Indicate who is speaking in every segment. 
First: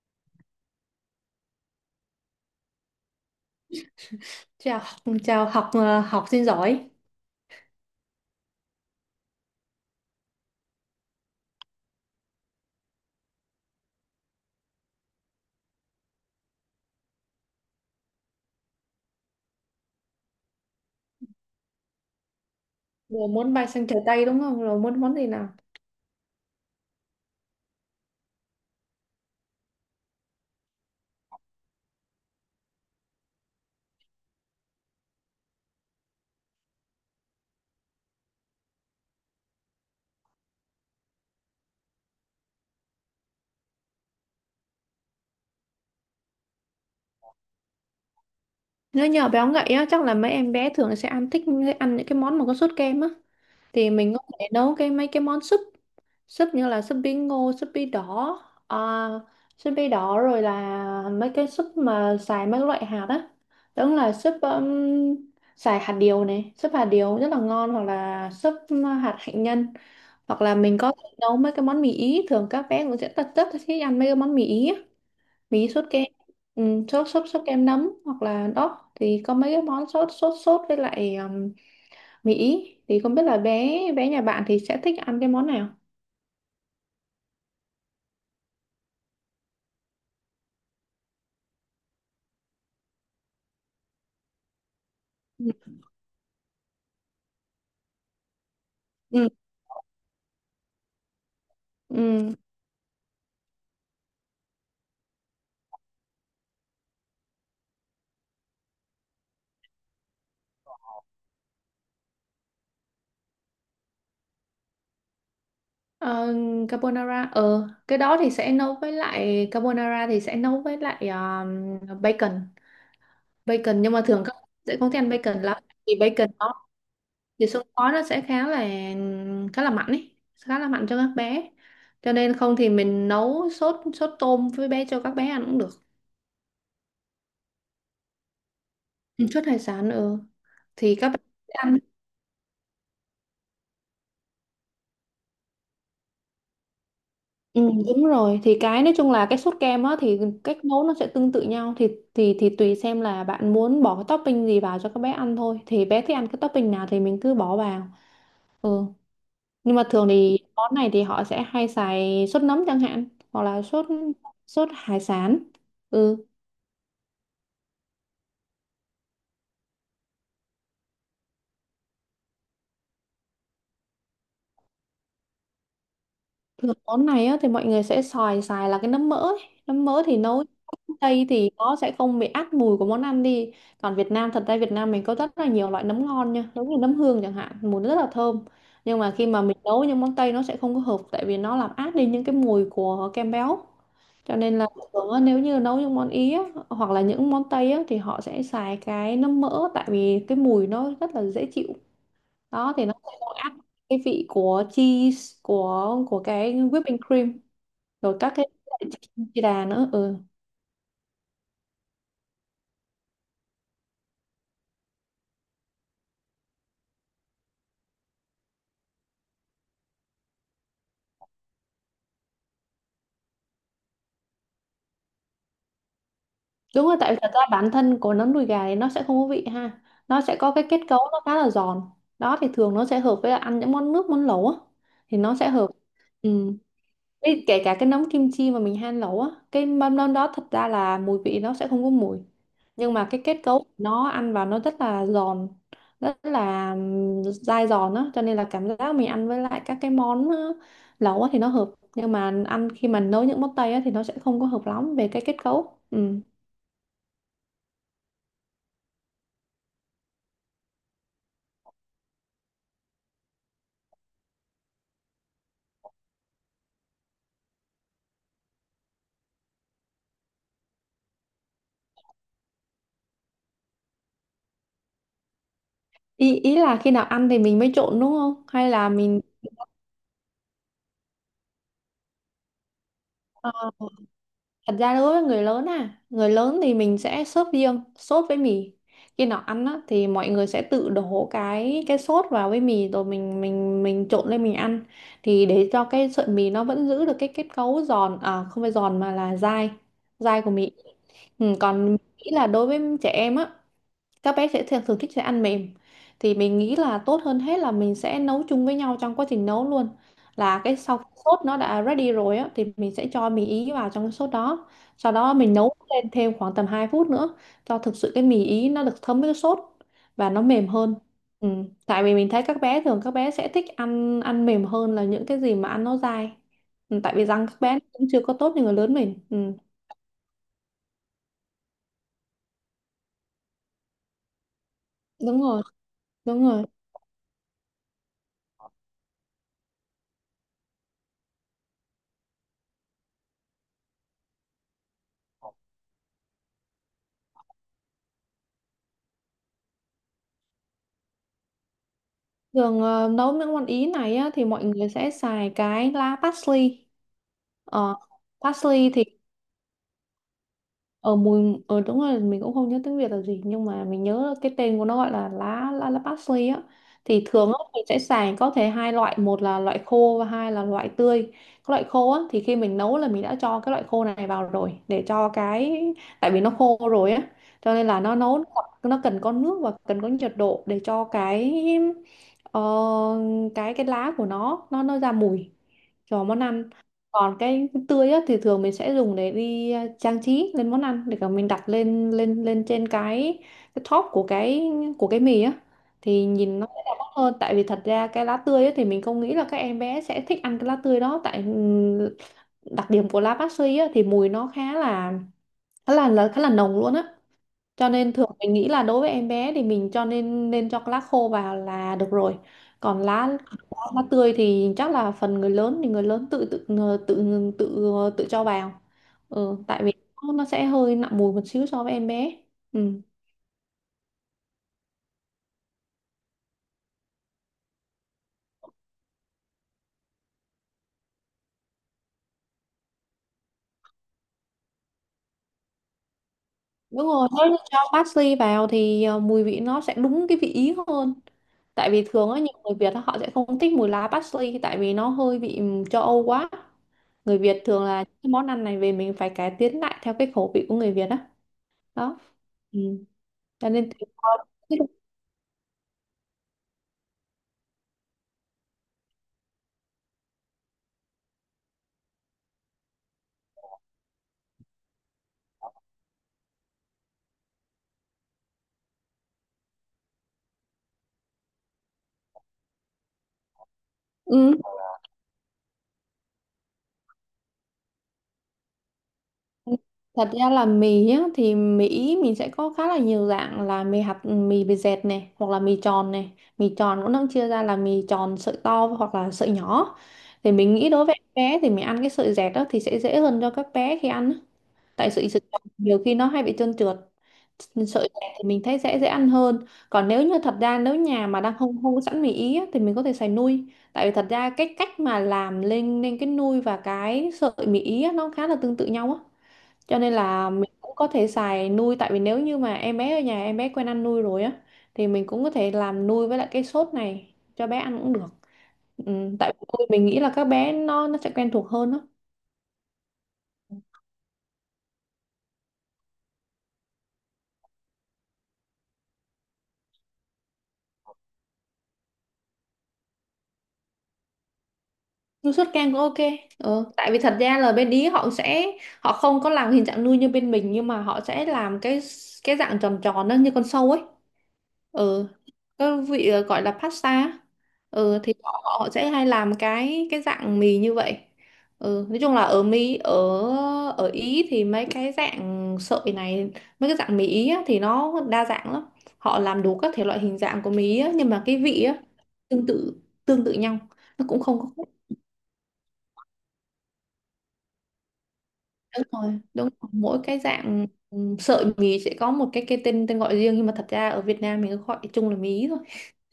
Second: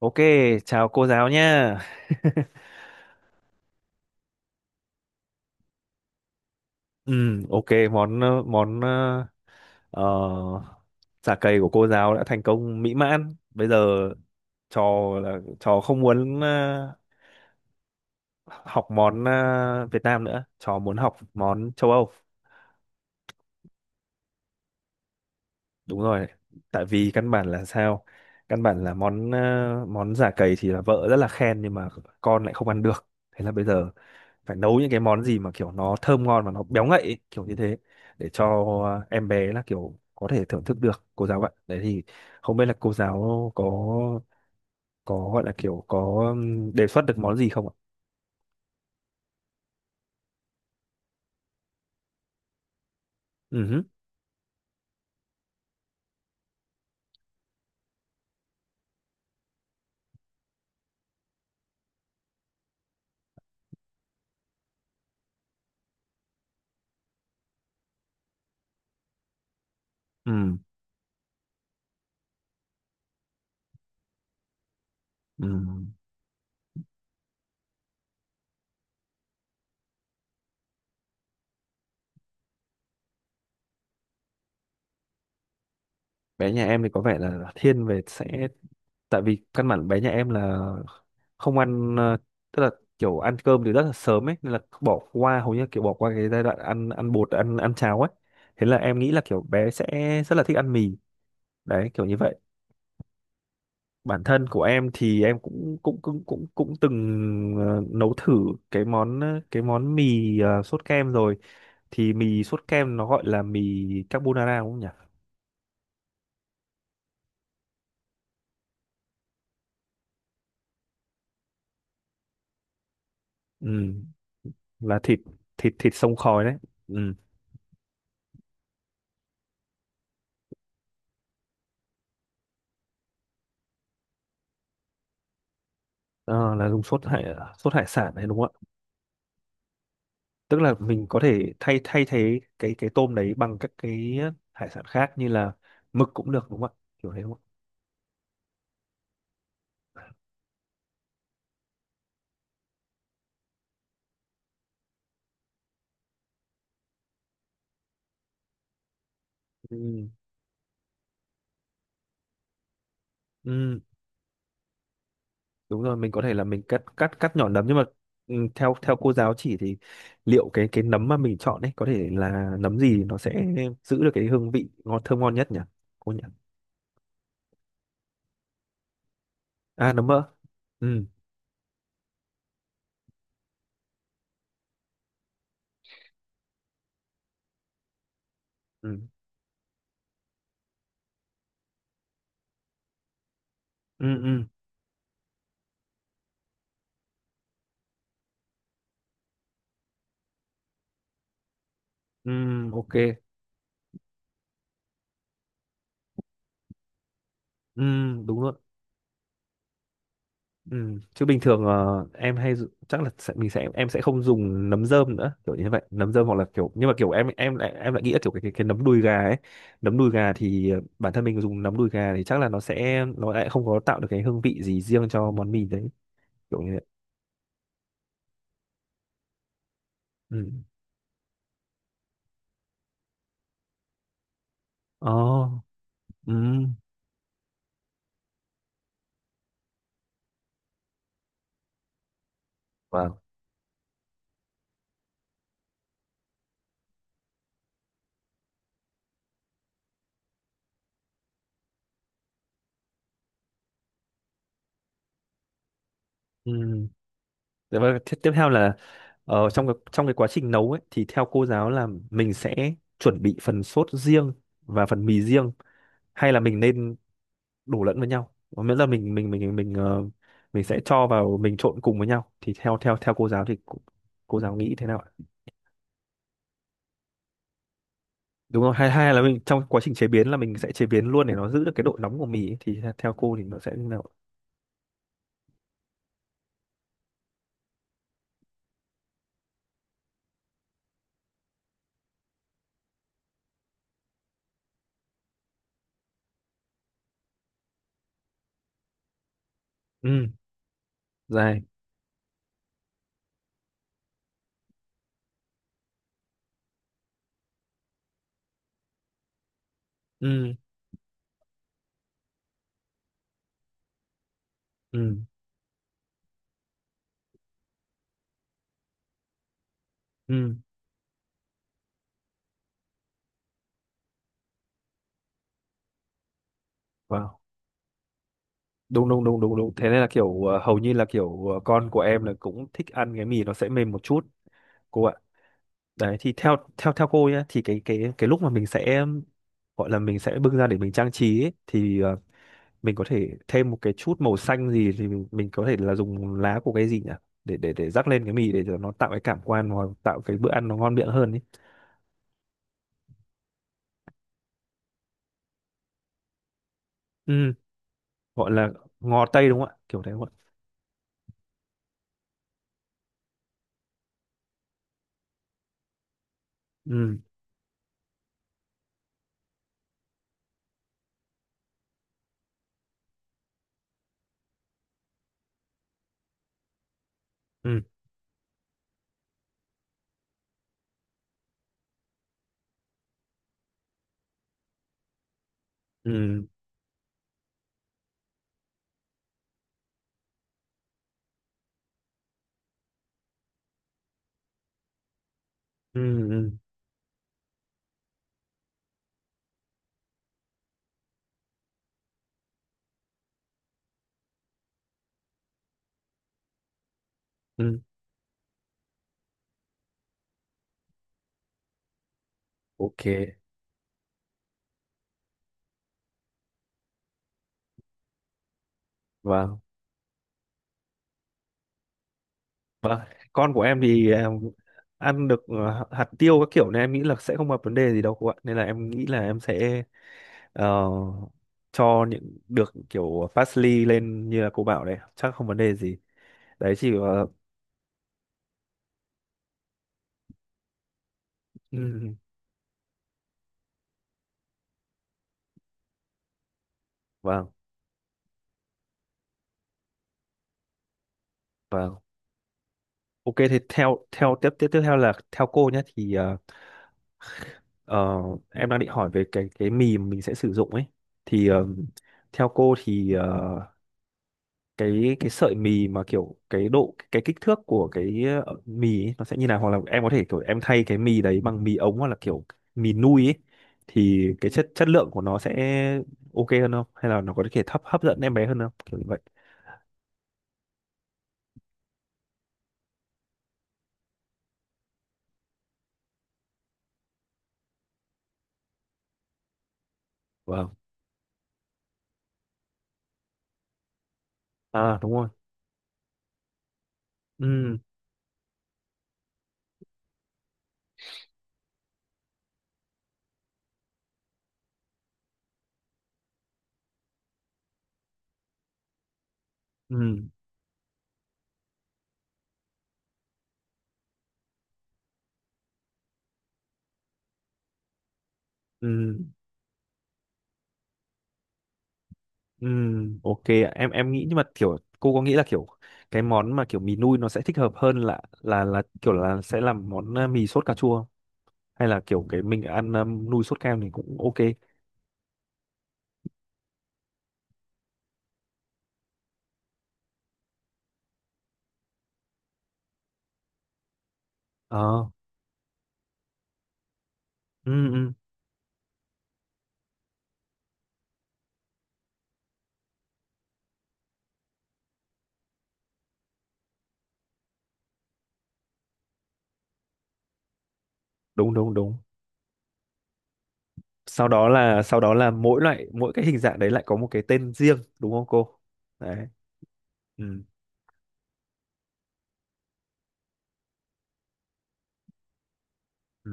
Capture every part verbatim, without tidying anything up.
Speaker 1: Ok, chào cô giáo nha.
Speaker 2: chào học chào học ờ, học sinh giỏi.
Speaker 1: Ừ, ok, món ờ, món ờ, ờ, chả cầy của cô giáo đã thành công mỹ mãn. Bây giờ trò là trò không muốn ờ, học món ờ, Việt Nam nữa, trò muốn học món châu Âu.
Speaker 2: Vừa muốn bay sang trời Tây đúng không? Rồi muốn món gì nào?
Speaker 1: Đúng rồi, tại vì căn bản là sao? Căn bản là món ờ, món chả cầy thì là vợ rất là khen nhưng mà con lại không ăn được. Thế là bây giờ phải nấu những cái món gì mà kiểu nó thơm ngon mà nó béo ngậy ấy, kiểu như thế để cho em bé là kiểu có thể thưởng thức được cô giáo ạ, đấy thì không biết là cô giáo có có gọi là kiểu có ừm, đề xuất được món gì không ạ?
Speaker 2: Nếu nhỏ béo ngậy á, chắc là mấy em bé thường sẽ ăn thích ăn những cái món mà có sốt kem á.
Speaker 1: Ừ hứ,
Speaker 2: Thì mình có thể nấu cái mấy cái món súp súp như là súp bí ngô, súp bí đỏ. uh, súp bí đỏ Rồi là mấy cái súp mà xài mấy loại hạt á. Đúng là súp um, Xài hạt điều này, súp hạt điều rất là ngon, hoặc là súp hạt hạnh nhân. Hoặc là
Speaker 1: ừm,
Speaker 2: mình có thể nấu mấy cái món mì Ý, thường các bé cũng sẽ rất rất thích ăn mấy cái món mì Ý á. Mì Ý sốt
Speaker 1: ừm.
Speaker 2: kem. Ừ, sốt sốt sốt kem nấm, hoặc là đó thì có mấy cái món sốt sốt sốt với lại um, mì Ý, thì không biết là bé bé nhà bạn thì sẽ thích ăn cái món nào.
Speaker 1: Bé nhà em thì có vẻ là thiên về sẽ, tại vì căn bản bé nhà em là không ăn ờ, tức là kiểu ăn cơm thì rất là sớm ấy, nên là bỏ qua,
Speaker 2: Ừ.
Speaker 1: hầu như kiểu bỏ qua cái giai đoạn ăn ăn bột ăn ăn cháo ấy. Thế là em nghĩ là
Speaker 2: Ừ.
Speaker 1: kiểu bé sẽ rất là thích ăn mì, đấy kiểu như
Speaker 2: Ừ.
Speaker 1: vậy. Bản thân của em thì em cũng cũng cũng cũng cũng từng ờ, nấu thử cái món ờ, cái món mì ờ, sốt kem rồi, thì mì sốt kem nó gọi là mì carbonara đúng không nhỉ?
Speaker 2: Ờ, carbonara, ờ cái đó thì sẽ nấu với lại carbonara, thì sẽ nấu với lại um, bacon
Speaker 1: Ừ,
Speaker 2: bacon nhưng mà thường các bạn sẽ không
Speaker 1: là
Speaker 2: thích ăn
Speaker 1: thịt,
Speaker 2: bacon lắm.
Speaker 1: thịt
Speaker 2: Vì
Speaker 1: thịt sông
Speaker 2: bacon
Speaker 1: khói đấy.
Speaker 2: nó,
Speaker 1: Ừ.
Speaker 2: thì xương khói nó sẽ khá là khá là mạnh ấy, khá là mạnh cho các bé. Cho nên không thì mình nấu sốt sốt tôm với bé cho các bé ăn cũng được.
Speaker 1: Ờ, là dùng sốt hải sốt hải sản đấy đúng không ạ?
Speaker 2: Ừ, sốt hải sản. Ừ.
Speaker 1: Tức là
Speaker 2: Thì
Speaker 1: mình
Speaker 2: các bé
Speaker 1: có thể
Speaker 2: sẽ ăn.
Speaker 1: thay thay thế cái cái tôm đấy bằng các cái ờ, hải sản khác như là mực cũng được đúng không ạ, kiểu thế đúng không
Speaker 2: Ừ, đúng rồi, thì cái nói chung là cái sốt kem á, thì cách nấu nó sẽ tương tự nhau, thì thì thì tùy xem là bạn muốn bỏ cái topping gì vào cho các bé ăn thôi, thì bé thích ăn cái topping nào thì mình cứ bỏ vào. Ừ.
Speaker 1: ạ?
Speaker 2: Nhưng
Speaker 1: Ừ,
Speaker 2: mà thường thì món này thì họ sẽ hay xài sốt nấm chẳng hạn, hoặc là
Speaker 1: ừ,
Speaker 2: sốt sốt hải sản.
Speaker 1: đúng rồi, mình
Speaker 2: Ừ.
Speaker 1: có thể là mình cắt cắt cắt nhỏ nấm nhưng mà ừ, theo theo cô giáo chỉ thì liệu cái cái nấm mà mình chọn ấy có thể là nấm gì nó sẽ giữ được cái hương vị ngon, thơm ngon nhất nhỉ cô nhỉ?
Speaker 2: Rồi món này á, thì mọi người sẽ xài xài là cái nấm mỡ ấy. Nấm
Speaker 1: À
Speaker 2: mỡ
Speaker 1: nấm
Speaker 2: thì
Speaker 1: mỡ.
Speaker 2: nấu
Speaker 1: Ừ.
Speaker 2: Tây thì nó sẽ không bị át mùi của món ăn đi. Còn Việt Nam, thật ra Việt Nam mình có rất là nhiều loại nấm ngon nha, giống như nấm hương chẳng hạn, mùi nó rất là thơm. Nhưng
Speaker 1: Ừ.
Speaker 2: mà khi mà mình nấu những món Tây nó sẽ không có hợp, tại vì nó làm át đi những cái mùi của kem béo.
Speaker 1: Ừ.
Speaker 2: Cho
Speaker 1: Ừ,
Speaker 2: nên là thường á, nếu như nấu những món Ý á, hoặc là những món Tây á, thì họ sẽ xài cái nấm mỡ tại vì cái mùi nó rất là dễ chịu.
Speaker 1: ừ.
Speaker 2: Đó thì
Speaker 1: Ok.
Speaker 2: nó sẽ có áp cái vị của cheese, của của cái whipping cream,
Speaker 1: Ừ.
Speaker 2: rồi các
Speaker 1: Đúng
Speaker 2: cái
Speaker 1: rồi.
Speaker 2: chi đà nữa. Ừ.
Speaker 1: Ừ. Chứ bình thường ờ, em hay dụ- chắc là sẽ, mình sẽ em sẽ không dùng nấm rơm nữa, kiểu như vậy, nấm rơm hoặc là kiểu, nhưng mà kiểu em em lại em lại nghĩ là kiểu cái, cái cái nấm đùi gà ấy. Nấm đùi gà thì ờ, bản thân mình dùng nấm đùi gà thì chắc là nó sẽ, nó lại không có tạo được cái hương vị gì riêng cho món mì đấy, kiểu như vậy.
Speaker 2: Đúng rồi, tại vì thật ra bản thân của nấm đùi gà thì nó sẽ không có vị ha, nó sẽ
Speaker 1: Ừ.
Speaker 2: có cái kết cấu nó khá là giòn. Đó thì thường nó sẽ hợp với là ăn những món nước, món lẩu á, thì nó sẽ
Speaker 1: Oh.
Speaker 2: hợp. Ừ.
Speaker 1: Ừ.
Speaker 2: Ê, kể cả cái nấm kim chi mà mình han nấu á, cái mâm nấm đó thật ra là mùi vị nó sẽ không có mùi, nhưng mà
Speaker 1: Wow.
Speaker 2: cái kết cấu nó ăn vào nó rất là giòn, rất là ừm, dai giòn á, cho nên là cảm giác mình ăn với lại các cái món ờ, lẩu á thì nó hợp. Nhưng mà ăn khi mà nấu những món Tây á thì nó sẽ không có hợp lắm về cái kết cấu. Ừ.
Speaker 1: Ừ. Thế và tiếp tiếp theo là ờ, trong cái, trong cái quá trình nấu ấy thì theo cô giáo là mình sẽ chuẩn bị phần sốt riêng và phần mì riêng, hay là mình nên đổ lẫn với nhau, và miễn là mình mình mình mình ờ, mình sẽ cho vào, mình trộn cùng với nhau, thì theo theo theo cô giáo thì cô, cô giáo nghĩ thế nào ạ?
Speaker 2: ý ý là khi nào ăn thì mình mới trộn đúng không,
Speaker 1: Đúng
Speaker 2: hay
Speaker 1: rồi,
Speaker 2: là
Speaker 1: hai, hai
Speaker 2: mình,
Speaker 1: là mình trong quá trình chế biến là mình sẽ chế biến luôn để nó giữ được cái độ nóng của mì ấy. Thì theo theo cô thì
Speaker 2: ờ,
Speaker 1: nó sẽ như nào ạ?
Speaker 2: thật ra đối với người lớn à, người lớn thì mình sẽ sốt riêng, sốt với mì. Khi nào ăn á, thì mọi người sẽ tự đổ cái cái sốt vào với mì rồi mình mình mình trộn lên mình ăn, thì để cho cái sợi mì nó vẫn giữ được cái kết cấu giòn, à không phải giòn mà là dai,
Speaker 1: Ừ.
Speaker 2: dai của mì. Ừ,
Speaker 1: Dài.
Speaker 2: còn mình nghĩ là đối với trẻ em á, các bé sẽ thường, thường thích sẽ ăn mềm, thì mình nghĩ là tốt hơn hết là mình sẽ nấu chung với nhau trong quá trình nấu luôn,
Speaker 1: Ừ.
Speaker 2: là cái sau khi sốt nó đã ready rồi á thì mình sẽ cho mì Ý vào trong cái sốt đó, sau
Speaker 1: Ừ.
Speaker 2: đó mình nấu lên thêm khoảng tầm hai phút nữa, cho thực sự cái mì Ý nó được thấm với cái sốt và nó
Speaker 1: Ừ.
Speaker 2: mềm hơn. Ừ. Tại vì mình thấy các bé, thường các bé sẽ thích ăn ăn mềm hơn là những cái gì mà ăn nó dai. Ừ. Tại vì
Speaker 1: Wow.
Speaker 2: răng các bé nó cũng chưa có tốt như người lớn
Speaker 1: đúng
Speaker 2: mình.
Speaker 1: đúng
Speaker 2: Ừ.
Speaker 1: đúng đúng đúng thế nên là kiểu ờ, hầu như là kiểu ờ, con của em là cũng thích ăn cái mì nó sẽ mềm một chút cô ạ.
Speaker 2: Đúng rồi,
Speaker 1: Đấy thì
Speaker 2: đúng
Speaker 1: theo
Speaker 2: rồi.
Speaker 1: theo theo cô nhá, thì cái cái cái lúc mà mình sẽ gọi là mình sẽ bưng ra để mình trang trí ấy, thì ờ, mình có thể thêm một cái chút màu xanh gì thì mình, mình có thể là dùng lá của cái gì nhỉ, để để để rắc lên cái mì để cho nó tạo cái cảm quan, hoặc tạo cái bữa ăn nó ngon miệng hơn ấy.
Speaker 2: Thường, ờ, nấu những món Ý này á, thì mọi người sẽ xài cái lá parsley.
Speaker 1: Ừ.
Speaker 2: Ờ,
Speaker 1: Gọi là
Speaker 2: Parsley thì,
Speaker 1: ngò tây đúng không ạ, kiểu thế không ạ?
Speaker 2: ờ mùi, ờ đúng rồi, mình cũng không nhớ tiếng Việt là gì, nhưng mà mình nhớ cái tên của nó gọi là lá lá lá parsley á.
Speaker 1: Ừ.
Speaker 2: Thì thường á, mình sẽ xài có thể hai loại, một là loại khô và hai là loại tươi. Cái loại khô á, thì khi mình nấu là mình đã cho cái loại khô này vào rồi, để cho cái, tại vì nó khô rồi á, cho
Speaker 1: Ừ.
Speaker 2: nên là nó nấu, nó cần có nước và cần có nhiệt độ để cho cái, ờ, cái cái lá của nó nó nó ra mùi cho món
Speaker 1: Ừ.
Speaker 2: ăn. Còn cái tươi á, thì thường mình sẽ dùng để đi à, trang trí lên món ăn, để cả mình đặt lên lên lên trên cái cái top của cái của cái mì á,
Speaker 1: Ừ.
Speaker 2: thì
Speaker 1: Ừ.
Speaker 2: nhìn nó sẽ đẹp mắt hơn, tại vì thật ra cái lá tươi á, thì mình không nghĩ là các em bé sẽ thích ăn cái lá tươi đó, tại ừm, đặc điểm của lá bát suy á, thì mùi nó khá là khá là là khá là nồng luôn á.
Speaker 1: Ừ.
Speaker 2: Cho nên thường mình nghĩ là đối với em bé thì mình cho nên nên cho lá khô vào là được rồi. Còn
Speaker 1: Ok.
Speaker 2: lá lá, lá tươi thì chắc là phần người lớn, thì người lớn tự tự tự tự tự cho vào. Ừ,
Speaker 1: Vâng.
Speaker 2: tại vì nó sẽ hơi nặng mùi một xíu so với em bé. Ừ.
Speaker 1: Con của em thì em ăn được ờ, hạt tiêu các kiểu, nên em nghĩ là sẽ không gặp vấn đề gì đâu cô ạ, nên là em nghĩ là em sẽ ờ, cho những được kiểu parsley lên như là cô bảo đấy chắc không vấn đề gì. Đấy chỉ
Speaker 2: Đúng
Speaker 1: ờ,
Speaker 2: rồi, nếu như cho parsley vào thì ờ, mùi vị nó sẽ đúng cái vị Ý hơn.
Speaker 1: ừ,
Speaker 2: Tại vì
Speaker 1: ừ.
Speaker 2: thường á, nhiều người Việt á, họ sẽ không thích mùi lá parsley tại vì nó hơi vị ừm, châu Âu quá. Người
Speaker 1: Vâng.
Speaker 2: Việt thường là cái món ăn này về mình phải cải tiến lại theo cái khẩu vị của người Việt á.
Speaker 1: Vâng.
Speaker 2: Đó. Ừ.
Speaker 1: Ok thì
Speaker 2: Cho nên
Speaker 1: theo
Speaker 2: tùy
Speaker 1: theo
Speaker 2: thôi.
Speaker 1: tiếp tiếp tiếp theo là theo cô nhé thì ờ, ờ, em đang định hỏi về cái cái mì mà mình sẽ sử dụng ấy, thì ờ, theo cô thì ờ, cái cái sợi mì mà kiểu cái độ cái kích thước của cái ờ, mì ấy, nó sẽ như nào, hoặc là em có thể kiểu em thay cái mì đấy bằng mì ống hoặc là kiểu mì nui ấy, thì cái
Speaker 2: Ừ.
Speaker 1: chất chất lượng của nó sẽ ok hơn không, hay là nó có thể hấp hấp dẫn em bé hơn không, kiểu như vậy.
Speaker 2: Thật ra là mì nhá, thì Mỹ mình sẽ có khá là nhiều dạng, là mì hạt, mì bề dẹt này, hoặc là mì tròn này. Mì tròn cũng đang chia ra là mì tròn sợi to hoặc là sợi nhỏ. Thì
Speaker 1: Vâng.
Speaker 2: mình nghĩ đối với em bé thì mình ăn cái sợi dẹt đó thì sẽ dễ hơn cho các bé khi ăn á.
Speaker 1: À
Speaker 2: Tại
Speaker 1: đúng rồi.
Speaker 2: sợi sợi tròn nhiều khi nó hay bị trơn trượt,
Speaker 1: Ừ.
Speaker 2: sợi dày thì mình thấy sẽ dễ ăn hơn. Còn nếu như, thật ra nếu nhà mà đang không không có sẵn mì Ý á, thì mình có thể xài nui, tại vì thật ra cách cách mà làm lên lên cái nui và cái sợi mì Ý á, nó khá là tương tự nhau á,
Speaker 1: Ừ.
Speaker 2: cho nên là mình cũng có thể xài nui. Tại vì nếu như mà em bé ở nhà, em bé quen ăn nui rồi á, thì mình cũng có thể làm nui với lại cái sốt này cho bé ăn cũng được. Ừ,
Speaker 1: Ừ.
Speaker 2: tại vì nui mình nghĩ là các bé nó nó sẽ quen thuộc hơn á.
Speaker 1: Ừ, ok ạ. em em nghĩ, nhưng mà kiểu cô có nghĩ là kiểu cái món mà kiểu mì nui nó sẽ thích hợp hơn là là là kiểu là sẽ làm món ờ, mì sốt cà chua không? Hay là kiểu cái mình ăn ờ, nui sốt kem thì cũng ok.
Speaker 2: Nuôi sốt kem cũng ok. Ờ, tại vì thật ra là bên Ý họ sẽ, họ không có làm hình dạng nuôi như bên mình, nhưng mà họ sẽ làm cái cái dạng tròn tròn đó như con sâu ấy.
Speaker 1: Ờ.
Speaker 2: Ừ, cái vị, ờ, gọi là pasta á.
Speaker 1: Ừ, ừ,
Speaker 2: Ừ, thì họ, họ sẽ hay làm cái cái dạng mì như vậy. Ừ, nói chung là ở Mỹ, ở ở Ý thì mấy cái dạng sợi này, mấy cái dạng mì Ý á, thì nó đa dạng lắm. Họ làm đủ các thể loại hình dạng của mì Ý á, nhưng mà
Speaker 1: đúng
Speaker 2: cái
Speaker 1: đúng
Speaker 2: vị
Speaker 1: đúng
Speaker 2: á, tương tự tương tự nhau, nó
Speaker 1: Sau
Speaker 2: cũng
Speaker 1: đó
Speaker 2: không
Speaker 1: là
Speaker 2: có.
Speaker 1: sau đó là mỗi loại, mỗi cái hình dạng đấy lại có một cái tên riêng đúng không cô?
Speaker 2: Đúng
Speaker 1: Đấy.
Speaker 2: rồi, đúng rồi. Mỗi
Speaker 1: Ừ.
Speaker 2: cái dạng, ừ, sợi mì sẽ có một cái cái tên tên gọi riêng, nhưng mà thật ra ở Việt Nam mình cứ gọi chung là mí thôi.
Speaker 1: Ừ.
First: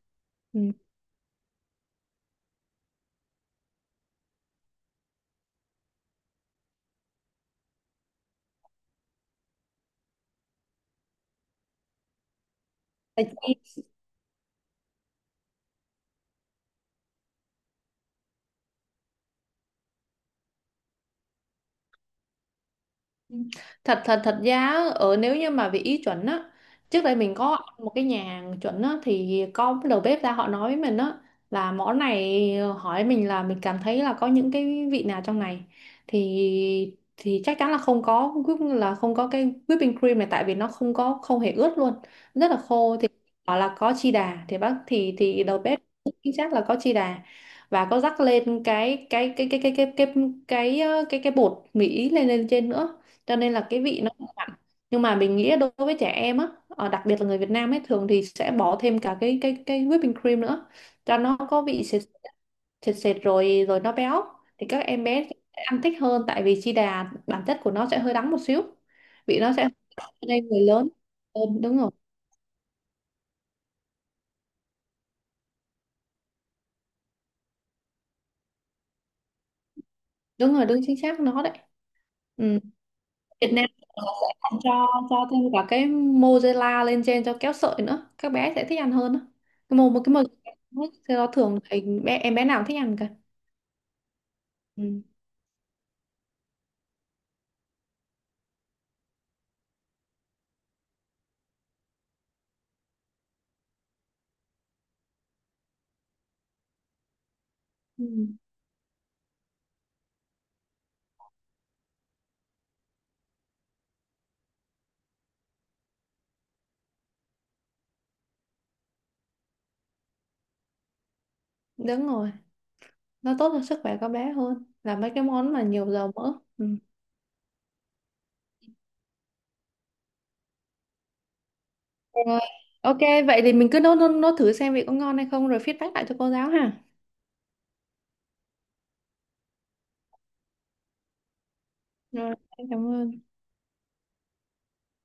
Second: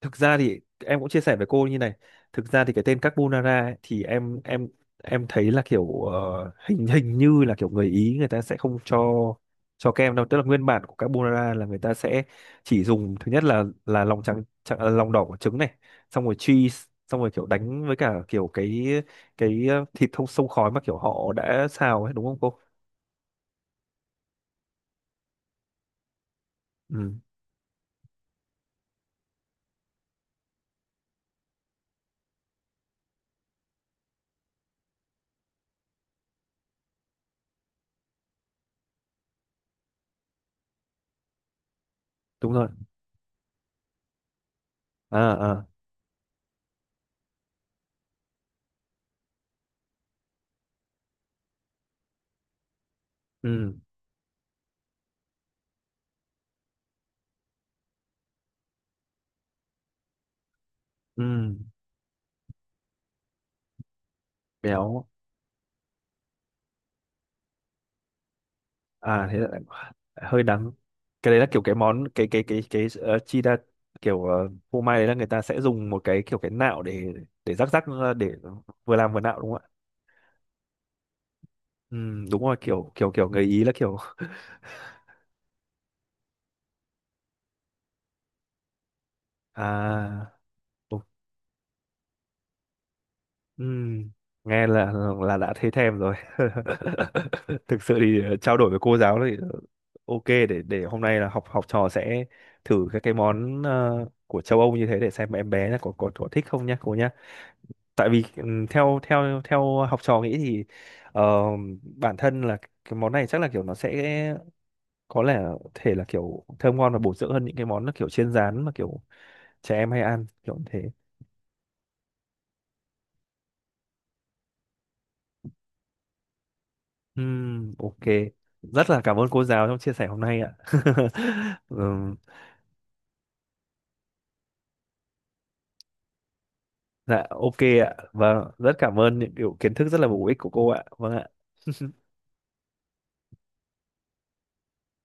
Speaker 1: Thực ra thì em cũng chia sẻ với cô như này. Thực ra thì cái tên carbonara ấy, thì em em em thấy là kiểu ờ, hình hình như là kiểu người Ý người ta sẽ không cho cho kem đâu, tức là nguyên bản của carbonara là người ta sẽ chỉ dùng
Speaker 2: Ừ.
Speaker 1: thứ nhất là là lòng trắng, trắng à, lòng đỏ của trứng này, xong rồi cheese, xong rồi kiểu đánh với cả kiểu cái cái ờ, thịt thông sông khói mà kiểu họ đã xào ấy đúng không cô?
Speaker 2: thật thật thật ra á, ở nếu như mà về Ý chuẩn á, trước
Speaker 1: Ừ,
Speaker 2: đây mình có ăn một cái nhà hàng chuẩn á thì có cái đầu bếp ra họ nói với mình á, là món này, ờ, hỏi mình là mình cảm thấy là có những cái vị nào trong này, thì thì chắc chắn là không có whip- là không có cái whipping cream này, tại vì nó không có không hề ướt luôn, rất
Speaker 1: đúng
Speaker 2: là
Speaker 1: rồi.
Speaker 2: khô. Thì bảo là có chi đà, thì bác thì
Speaker 1: À
Speaker 2: thì đầu
Speaker 1: à.
Speaker 2: bếp chính xác là có chi đà, và có rắc lên cái cái cái cái cái cái cái cái cái ờ, cái, cái bột Mỹ lên lên trên nữa, cho nên là
Speaker 1: Ừ.
Speaker 2: cái vị nó không hẳn. Nhưng mà mình nghĩ đối với trẻ em á, ờ, đặc biệt là người Việt Nam ấy, thường thì sẽ bỏ thêm cả cái cái cái whipping cream nữa cho
Speaker 1: Ừ,
Speaker 2: nó có vị sệt sệt, sệt rồi rồi nó béo, thì các em
Speaker 1: béo.
Speaker 2: bé sẽ ăn thích hơn, tại vì chi đà bản chất của nó sẽ hơi đắng một xíu,
Speaker 1: À thế
Speaker 2: vị
Speaker 1: là
Speaker 2: nó sẽ, cho
Speaker 1: hơi
Speaker 2: nên người
Speaker 1: đắng.
Speaker 2: lớn.
Speaker 1: Cái đấy
Speaker 2: Ừ,
Speaker 1: là kiểu cái
Speaker 2: đúng rồi,
Speaker 1: món cái cái cái cái uh, chi đa, kiểu ờ, phô mai đấy là người ta sẽ dùng một cái kiểu cái nạo để để rắc rắc ra để vừa làm vừa nạo đúng không ạ?
Speaker 2: đúng rồi, đúng chính xác nó đấy.
Speaker 1: Ừ, đúng rồi,
Speaker 2: Ừ.
Speaker 1: kiểu kiểu kiểu người
Speaker 2: Việt
Speaker 1: Ý
Speaker 2: Nam
Speaker 1: là
Speaker 2: sẽ
Speaker 1: kiểu
Speaker 2: còn cho cho thêm cả cái mozzarella lên trên cho kéo sợi nữa, các bé sẽ thích ăn hơn đó. Cái mô Một cái
Speaker 1: à
Speaker 2: mozzarella,
Speaker 1: đúng,
Speaker 2: thì nó thường thì bé em bé nào cũng thích ăn cả.
Speaker 1: ừ, nghe là
Speaker 2: Ừ.
Speaker 1: là đã thấy thèm rồi. Thực sự thì ờ, trao đổi với cô giáo thì ok, để để hôm nay là học học trò sẽ thử các cái món ờ, của châu Âu như thế để xem em bé là có có có thích không nhá cô nhá,
Speaker 2: Ừ.
Speaker 1: tại vì ừm, theo theo theo học trò nghĩ thì ờ, bản thân là cái món này chắc là kiểu nó sẽ có lẽ là- thể là kiểu thơm ngon và bổ dưỡng hơn những cái món nó kiểu chiên rán mà kiểu trẻ em hay ăn kiểu như thế.
Speaker 2: Đúng rồi, nó tốt cho sức khỏe các bé hơn là mấy cái món mà nhiều dầu mỡ. Ừ.
Speaker 1: Ừm, ok, rất là cảm ơn cô giáo trong chia sẻ hôm nay ạ. Ừm,
Speaker 2: Rồi, ok, vậy thì mình cứ nốt nốt, nốt thử xem vị có ngon hay không rồi feedback lại cho cô giáo ha.
Speaker 1: dạ ok ạ, vâng, rất cảm ơn những kiểu kiến thức rất là bổ ích của cô ạ, vâng ạ.
Speaker 2: Rồi, em cảm ơn.